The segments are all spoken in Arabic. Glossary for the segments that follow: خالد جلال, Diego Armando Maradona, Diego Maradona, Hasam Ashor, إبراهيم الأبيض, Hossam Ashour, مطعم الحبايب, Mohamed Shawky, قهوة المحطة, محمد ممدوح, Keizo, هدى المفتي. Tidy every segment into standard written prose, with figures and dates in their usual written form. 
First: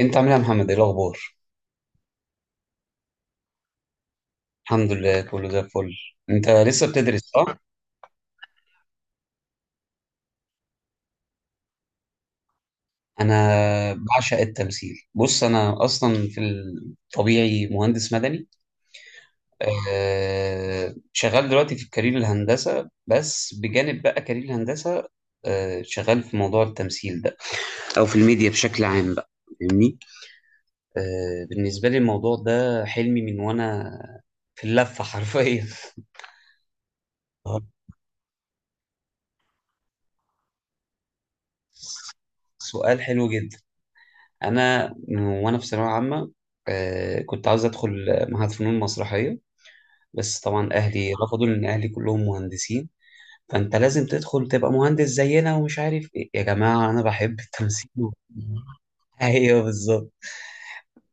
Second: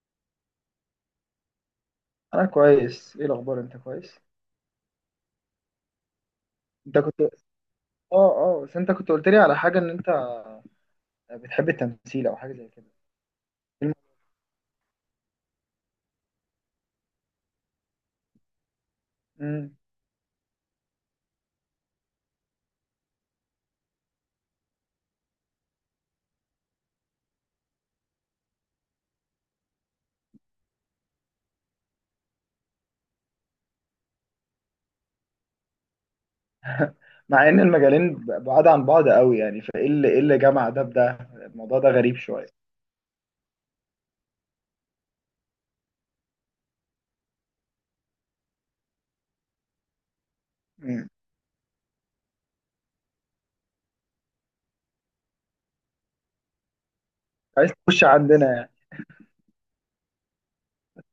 انت عامل ايه يا محمد، ايه الاخبار؟ انا كويس، ايه الاخبار؟ انت كويس؟ الحمد لله، كله زي الفل. انت لسه انت كنت بتدرس، اه صح؟ اه بس انت كنت قلت لي على حاجه ان انت بتحب التمثيل او حاجه زي كده. انا الم- بعشق التمثيل. بص، انا اصلا في الطبيعي مهندس مدني. مم. شغال دلوقتي في كارير الهندسه، بس بجانب بقى كارير الهندسه شغال في موضوع التمثيل ده، او في الميديا بشكل عام بقى، فاهمني. بالنسبه لي الموضوع ده حلمي من وانا في اللفه حرفيا. مع ان المجالين بعاد عن بعض قوي يعني، فايه اللي ايه اللي جمع ده بده؟ الموضوع ده غريب شويه. سؤال حلو جدا. انا وانا في ثانويه عامه، كنت عاوز ادخل معهد فنون مسرحيه، بس طبعا مم. اهلي رفضوا لان اهلي كلهم مهندسين. فانت لازم تدخل تبقى مهندس زينا، ومش عارف ايه، يا جماعه انا بحب عايز التمثيل تخش عندنا يعني. ايوه بالظبط.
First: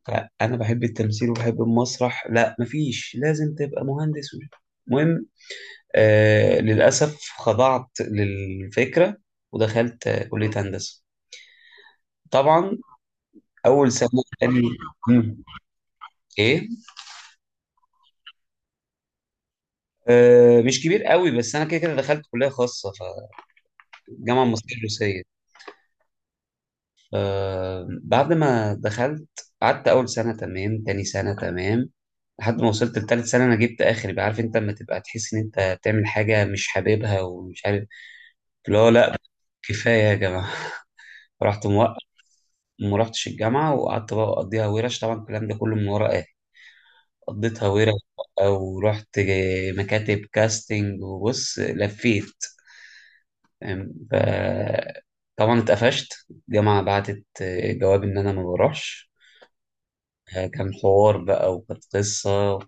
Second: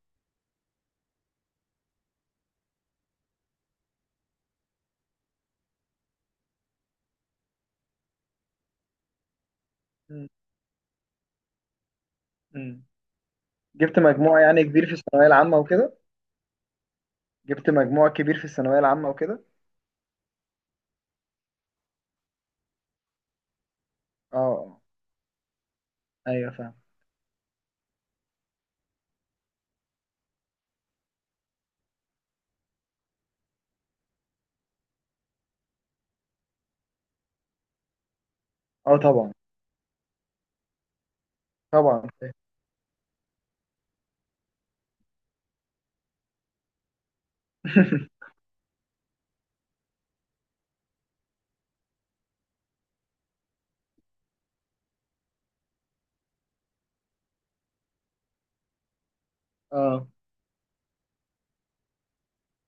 فانا بحب التمثيل وبحب المسرح، لا مفيش، لازم تبقى مهندس المهم. للاسف خضعت للفكره، ودخلت مم. كليه هندسه، طبعا مم. اول جبت سنه. مجموع قال لي، يعني كبير في الثانويه مم، العامه وكده؟ ايه؟ جبت مجموع كبير في الثانويه العامه وكده؟ مش كبير قوي، بس انا كده كده دخلت كليه خاصه، اه فالجامعه المصريه آه. الروسيه. ايوه فاهم. بعد ما دخلت قعدت اول سنه تمام، تاني سنه تمام، لحد ما وصلت لتالت سنه انا جبت اخر بقى. عارف انت لما تبقى تحس ان انت بتعمل حاجه مش حاببها، ومش عارف اللي هو، اه لا طبعا. كفايه يا جماعه. رحت موقف، طبعا فاهم. ما رحتش الجامعه، وقعدت بقى اقضيها ورش، طبعا الكلام ده كله من ورا اهلي. قضيتها ورش بقى، ورحت مكاتب كاستنج. وبص لفيت، أم، ف- طبعا اتقفشت. الجامعة بعتت جواب إن أنا ما بروحش. اه. كان حوار بقى وكانت قصة،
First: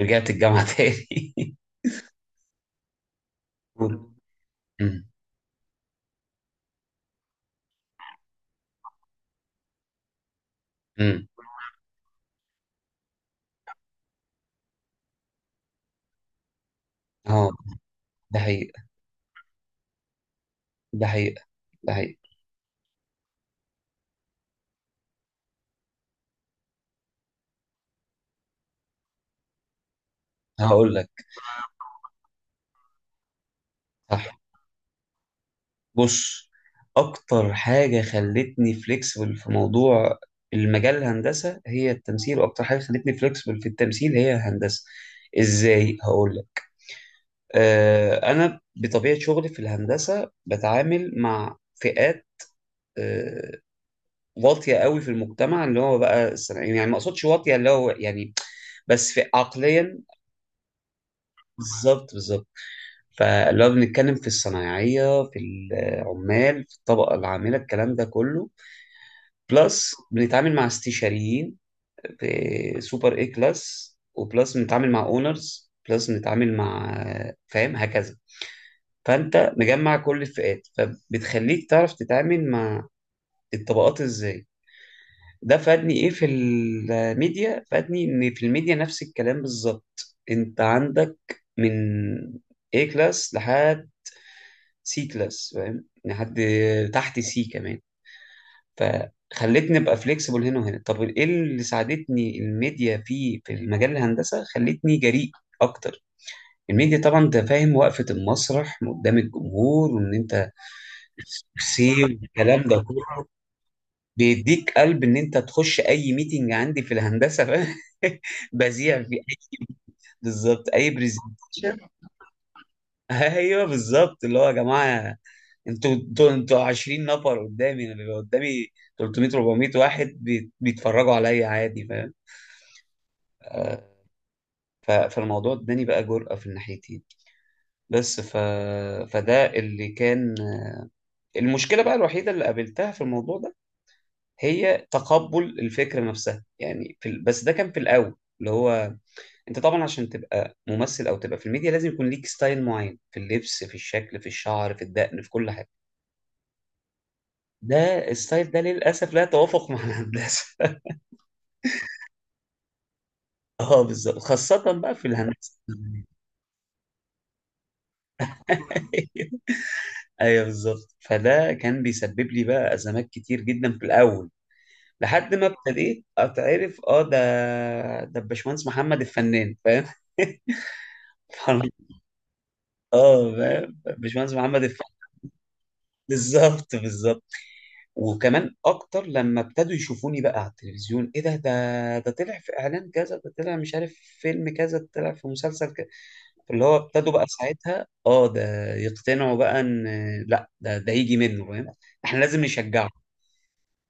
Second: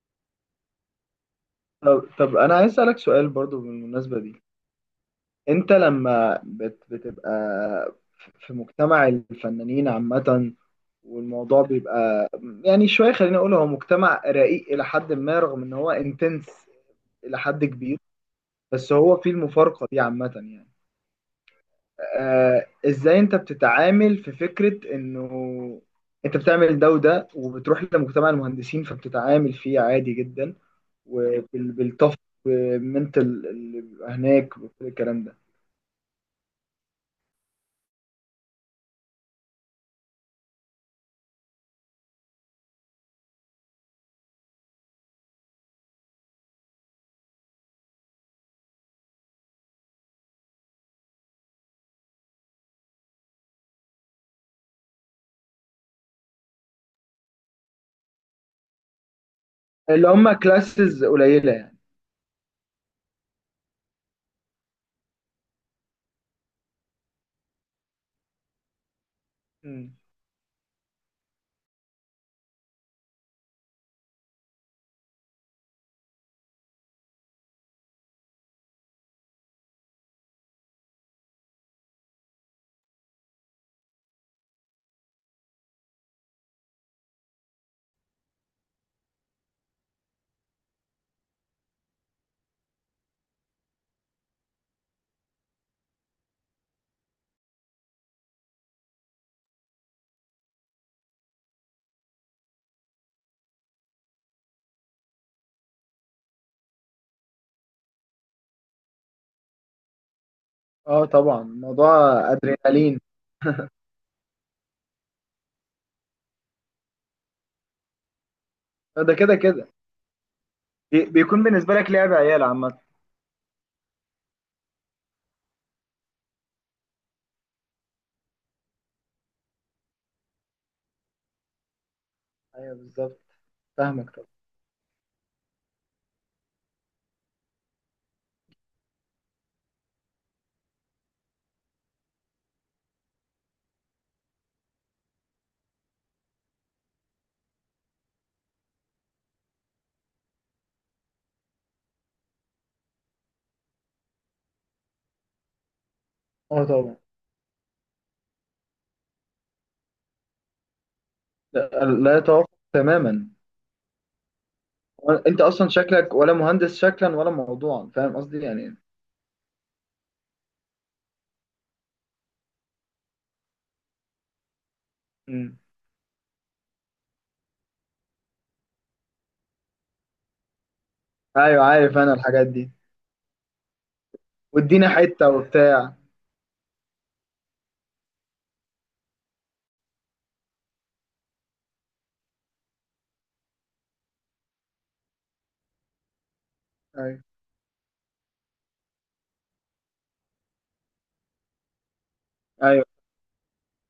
رجعت الجامعة تاني. طب انا عايز اسالك سؤال برضو أمم، بالمناسبه دي. انت بتبقى في مجتمع الفنانين عامة، أمم. والموضوع بيبقى يعني شوية، خليني اقول هو مجتمع رقيق الى حد ما، رغم ان هو انتنس الى اه، حد كبير. ده حقيقة، بس هو فيه المفارقة دي عامة يعني. ده حقيقة، ده حقيقة. آه، ازاي انت بتتعامل في فكرة انه انت بتعمل ده وده وبتروح لمجتمع المهندسين فبتتعامل فيه عادي جدا هقول لك. وبالطف بالمنتال اللي بيبقى صح. هناك وكل الكلام ده؟ بص، أكتر حاجة خلتني فليكسبل في موضوع المجال الهندسة هي التمثيل، وأكتر حاجة خلتني فليكسبل في التمثيل هي الهندسة. إزاي، هقول لك. أنا بطبيعة شغلي في الهندسة بتعامل مع فئات آه، واطية قوي في المجتمع، اللي هو بقى الصناعيين. يعني ما أقصدش واطية اللي هو، يعني بس في عقليا. اللي هم كلاسز قليله يعني. بالظبط بالظبط. فلو بنتكلم في الصنايعية، في العمال، في الطبقة العاملة الكلام ده كله، مم. بلس بنتعامل مع استشاريين في سوبر اي كلاس، وبلس بنتعامل مع اونرز، بلس بنتعامل مع، فاهم هكذا. فانت مجمع كل الفئات، فبتخليك تعرف تتعامل مع الطبقات ازاي. ده فادني ايه في الميديا؟ فادني ان في الميديا نفس الكلام بالظبط. انت عندك من A كلاس لحد سي كلاس، فاهم، لحد تحت سي كمان. فخلتني ابقى فليكسبل هنا وهنا. طب ايه اللي ساعدتني الميديا في المجال الهندسه؟ خلتني جريء اكتر. الميديا طبعا، انت فاهم وقفه المسرح قدام الجمهور، وان انت اه طبعا، موضوع سي والكلام ده ادرينالين كله، بيديك قلب ان انت تخش اي ميتنج عندي في الهندسه، فاهم. بذيع ده في اي، كده كده. بالظبط، اي بيكون بالنسبة برزنتيشن. لك لعب عيال عامة. ايوه بالظبط. اللي هو يا جماعه، انتوا 20 نفر قدامي، انا بيبقى قدامي 300 400 واحد بيتفرجوا عليا عادي، فاهم. ايوه بالظبط. فاهمك طبعا. فالموضوع اداني بقى جرأة في الناحيتين، بس فده اللي كان. المشكلة بقى الوحيدة اللي قابلتها في الموضوع ده هي تقبل الفكرة نفسها، يعني بس ده كان في الأول. اللي هو، انت طبعا عشان تبقى ممثل او تبقى في الميديا لازم يكون ليك ستايل معين في اللبس، في الشكل، في الشعر، في الدقن، في كل حاجة. اه طبعا. ده الستايل ده للأسف لا يتوافق مع الهندسة. لا, لا يتوافق تماما. اه بالظبط، خاصة بقى في انت الهندسة. اصلا شكلك ولا مهندس، شكلا ولا موضوعا، فاهم قصدي يعني. ايوه بالظبط. فده كان بيسبب لي بقى أزمات كتير جدا في الأول، لحد ما مم. ابتديت اتعرف. اه، ده الباشمهندس محمد الفنان، فاهم. ايوه عارف انا الحاجات دي. اه فاهم، باشمهندس محمد وادينا الفقي. حته وبتاع. بالظبط بالظبط. وكمان اكتر لما ابتدوا يشوفوني بقى على التلفزيون، ايه ده طلع في اعلان كذا، ده طلع مش عارف في فيلم كذا، ده طلع في مسلسل كذا. اللي هو ابتدوا ايوه. بقى ساعتها، اه، ده يقتنعوا بقى ان لا، ده يجي منه، فاهم. احنا لازم ايوه نشجعه.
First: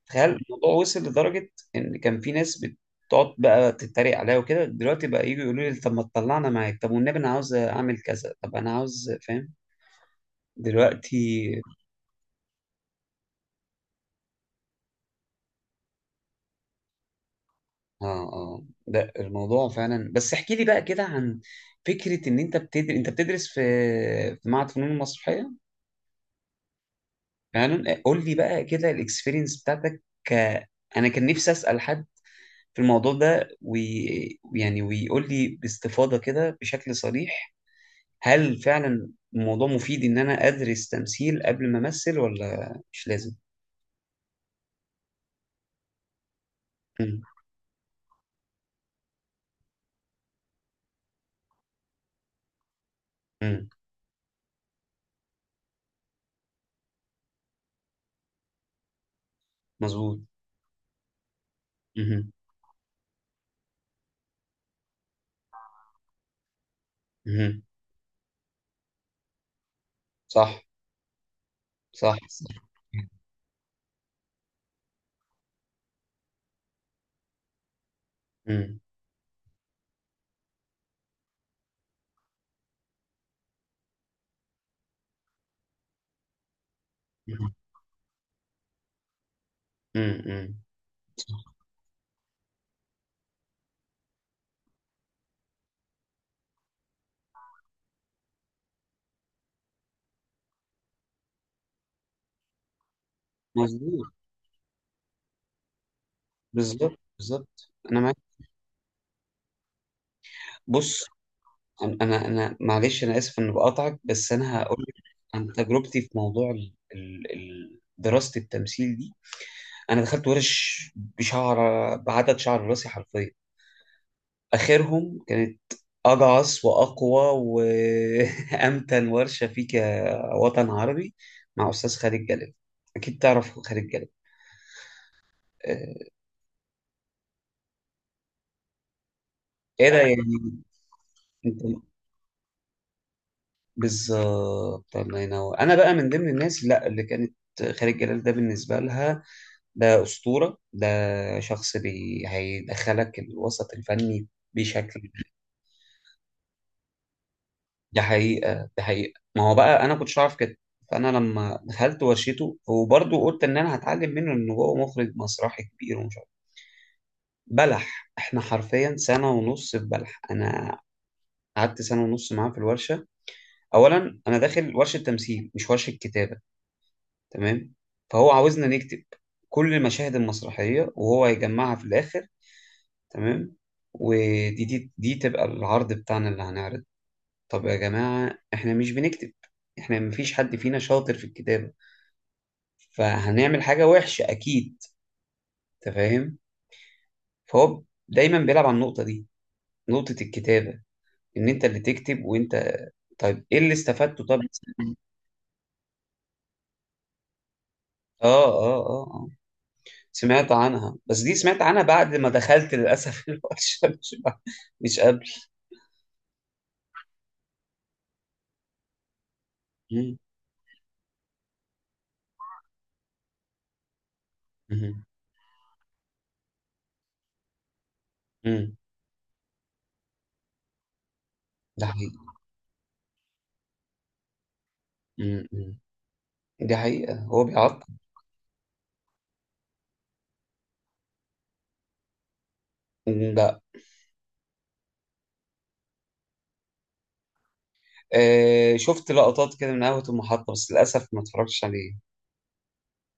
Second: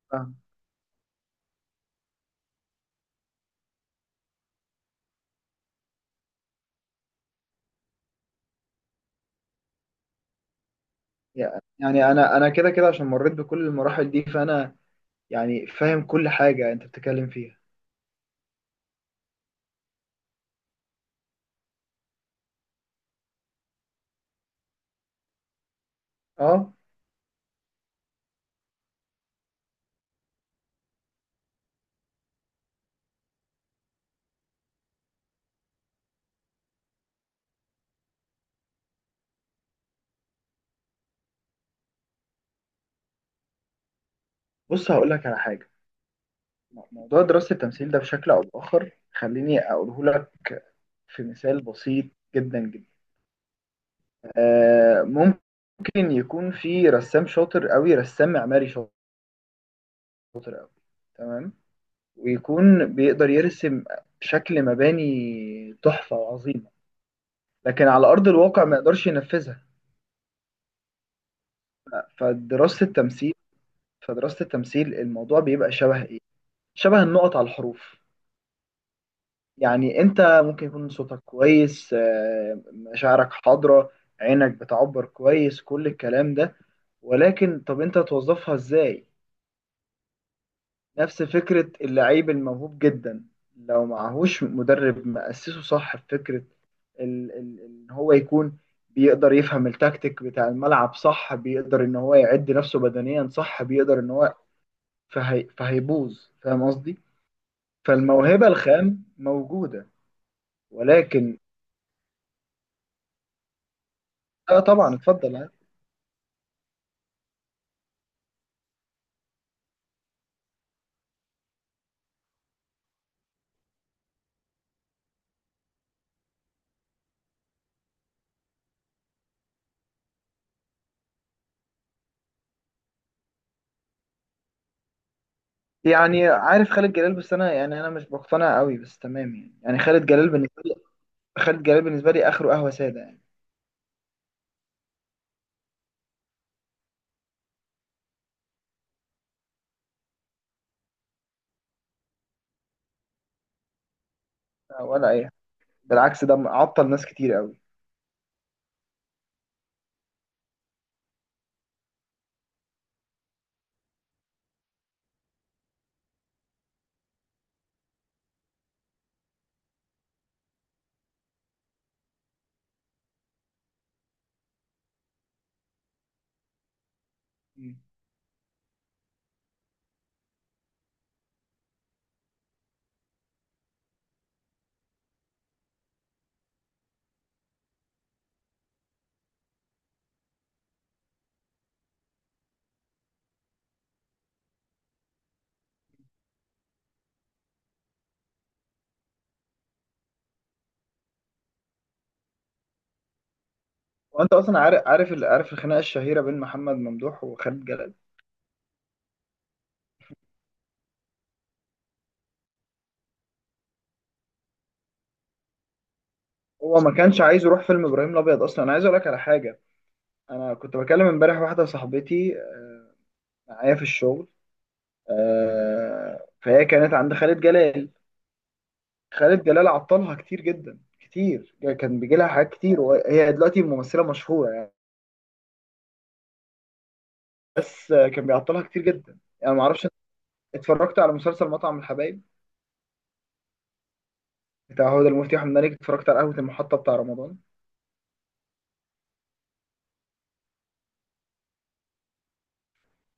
تخيل فاهم. الموضوع وصل لدرجة ان كان في ناس بتقعد بقى تتريق عليا وكده، دلوقتي بقى يجوا يقولوا لي طب ما تطلعنا معاك، طب والنبي انا عاوز اعمل كذا، طب انا عاوز، فاهم، دلوقتي. يعني انا كده كده عشان مريت بكل المراحل دي، فانا يعني فاهم كل حاجه انت بتتكلم فيها. اه، اه، ده الموضوع فعلا. بس احكي لي بقى كده عن فكرة ان انت بتدرس في معهد فنون المسرحية اه. فعلا. قول لي بقى كده الاكسبيرينس بتاعتك ك... انا كان نفسي اسأل حد في الموضوع ده يعني ويقول لي باستفاضة كده بشكل صريح هل فعلا الموضوع مفيد ان انا ادرس تمثيل قبل ما امثل، ولا مش لازم. بص هقول لك على حاجه. امم، موضوع دراسة التمثيل ده بشكل أو بآخر خليني أقوله لك في مثال بسيط جدا جدا. امم. آه، ممكن يكون في رسام شاطر قوي، رسام معماري شاطر مظبوط. أوي، تمام، امم، ويكون بيقدر يرسم شكل مباني تحفة وعظيمة، امم. لكن على أرض الواقع ما يقدرش ينفذها. صح، صح، صح. فدراسة التمثيل فدراسة التمثيل الموضوع بيبقى شبه إيه؟ شبه النقط على الحروف. امم، يعني انت ممكن يكون صوتك كويس، آه، مشاعرك حاضرة، عينك بتعبر كويس، كل الكلام ده، ولكن طب انت توظفها ازاي؟ امم، إمم. نفس فكرة اللعيب الموهوب جدا، لو معهوش مدرب مأسسه صح في فكرة ان هو يكون بيقدر يفهم التكتيك بتاع الملعب، صح بيقدر ان هو يعد نفسه بدنيا، صح بيقدر ان مظبوط. هو، فهي فهيبوظ. فاهم قصدي؟ بالظبط بالظبط، انا معاك. فالموهبة الخام موجودة بص، ولكن. انا معلش، انا اسف اني بقاطعك، بس اه انا هقول طبعا لك اتفضل. عن تجربتي في موضوع دراسه التمثيل دي. انا دخلت ورش بشعر، بعدد شعر راسي حرفيا. اخرهم كانت اجعص واقوى وامتن ورشه فيك يا وطن عربي مع استاذ خالد جلال. اكيد تعرف خالد جلال. آه، يعني عارف خالد جلال، بس انا يعني انا مش مقتنع قوي، بس تمام يعني. ايه ده يعني؟ انت. خالد جلال بالنسبه لي اخره قهوه ساده يعني. بالظبط، الله ينور. انا بقى من ضمن الناس، لا اللي كانت خالد جلال ده بالنسبه لها ده اسطوره، ده شخص هيدخلك الوسط الفني ولا بشكل. اي حاجة. بالعكس، ده عطل ناس كتير قوي. ده حقيقه، ده حقيقه، ما هو بقى انا كنتش اعرف كده. فانا لما دخلت ورشته وبرضه قلت ان انا هتعلم منه، ان هو مخرج مسرحي كبير ومش عارف. بلح، احنا حرفيا سنه ونص في بلح. انا قعدت سنه ونص معاه في الورشه. اولا، انا داخل ورشه تمثيل مش ورشه كتابه، تمام. مم. فهو عاوزنا نكتب كل المشاهد المسرحية وهو هيجمعها في الآخر، تمام. ودي دي, دي تبقى العرض بتاعنا اللي هنعرض. طب يا جماعة، إحنا مش بنكتب، إحنا مفيش حد فينا شاطر في الكتابة، فهنعمل حاجة وحشة أكيد. أنت فاهم. فهو دايما بيلعب على النقطة دي، نقطة الكتابة، إن أنت اللي تكتب. وأنت، طيب إيه اللي استفدته، وانت طب؟ اصلا عارف، عارف الخناقه الشهيره بين محمد ممدوح وخالد جلال. آه، آه، آه، آه. سمعت عنها، بس دي سمعت عنها بعد ما دخلت للأسف الورشة، مش قبل. هو ما كانش عايز يروح فيلم ابراهيم الابيض اصلا. انا عايز اقول لك على حاجه. مم. انا كنت بكلم امبارح واحده صاحبتي، آه، معايا في الشغل. مم. آه، فهي كانت عند خالد جلال. مم. خالد جلال عطلها كتير جدا كتير. ده كان بيجي حقيقي. لها حاجات كتير، وهي دلوقتي ممثله مشهوره. مم. مم. دي حقيقة، هو بيعطل. بس آه، كان بيعطلها كتير جدا يعني، ما اعرفش. اتفرجت على مسلسل مطعم الحبايب مم. لا. بتاع هدى المفتي واحمد مالك؟ اتفرجت على قهوة المحطة بتاع رمضان؟ آه شفت لقطات كده من قهوة المحطة، بس للأسف ما اتفرجتش عليه.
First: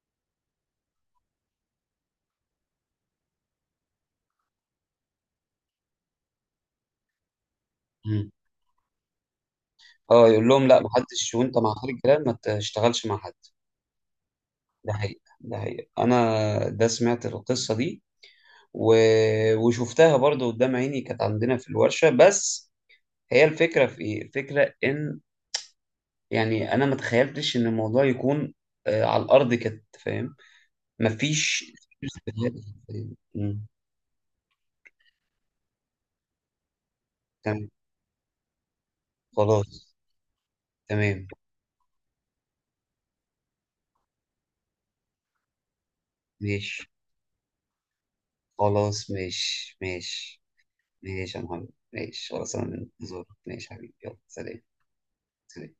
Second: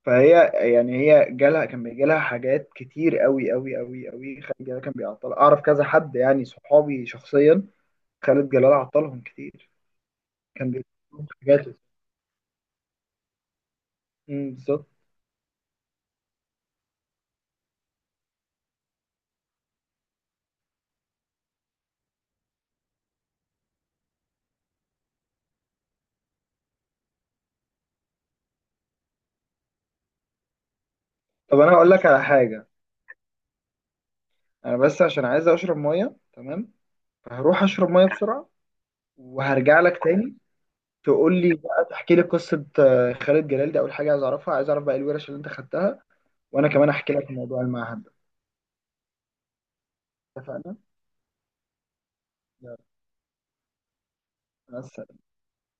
فهي يعني هي جالها، كان بيجي لها حاجات كتير قوي قوي قوي قوي، خالد جلال كان بيعطلها. اعرف كذا حد يعني صحابي شخصيا مم. خالد جلال عطلهم كتير. اه، يقول لهم كان لا بيجي لهم محدش، وانت حاجات. مع خالد جلال ما تشتغلش مع حد. أمم، بالظبط. ده حقيقة، ده حقيقة، انا ده سمعت القصة دي و... وشفتها برضو قدام عيني، كانت عندنا في الورشة بس. هي الفكرة في ايه؟ الفكرة ان يعني انا ما تخيلتش ان الموضوع يكون على الارض كده، فاهم. طب مفيش انا هقول لك على استغلال. حاجة. مم. انا بس عشان عايز اشرب مية، تمام، فهروح تمام. اشرب مية بسرعة وهرجع خلاص. لك تاني. تمام. تقول لي بقى تحكي لي قصة آه، خالد جلال دي، أول حاجة عايز أعرفها، عايز أعرف بقى الورش اللي أنت خدتها، وأنا ماشي، كمان أحكي لك عن موضوع المعهد ده. خلاص ماشي ماشي. اتفقنا؟ ماشي يا محمد، ماشي خلاص. انا يلا، منتظرك. ماشي يا حبيبي، يلا، سلام. مع السلامة. سلام.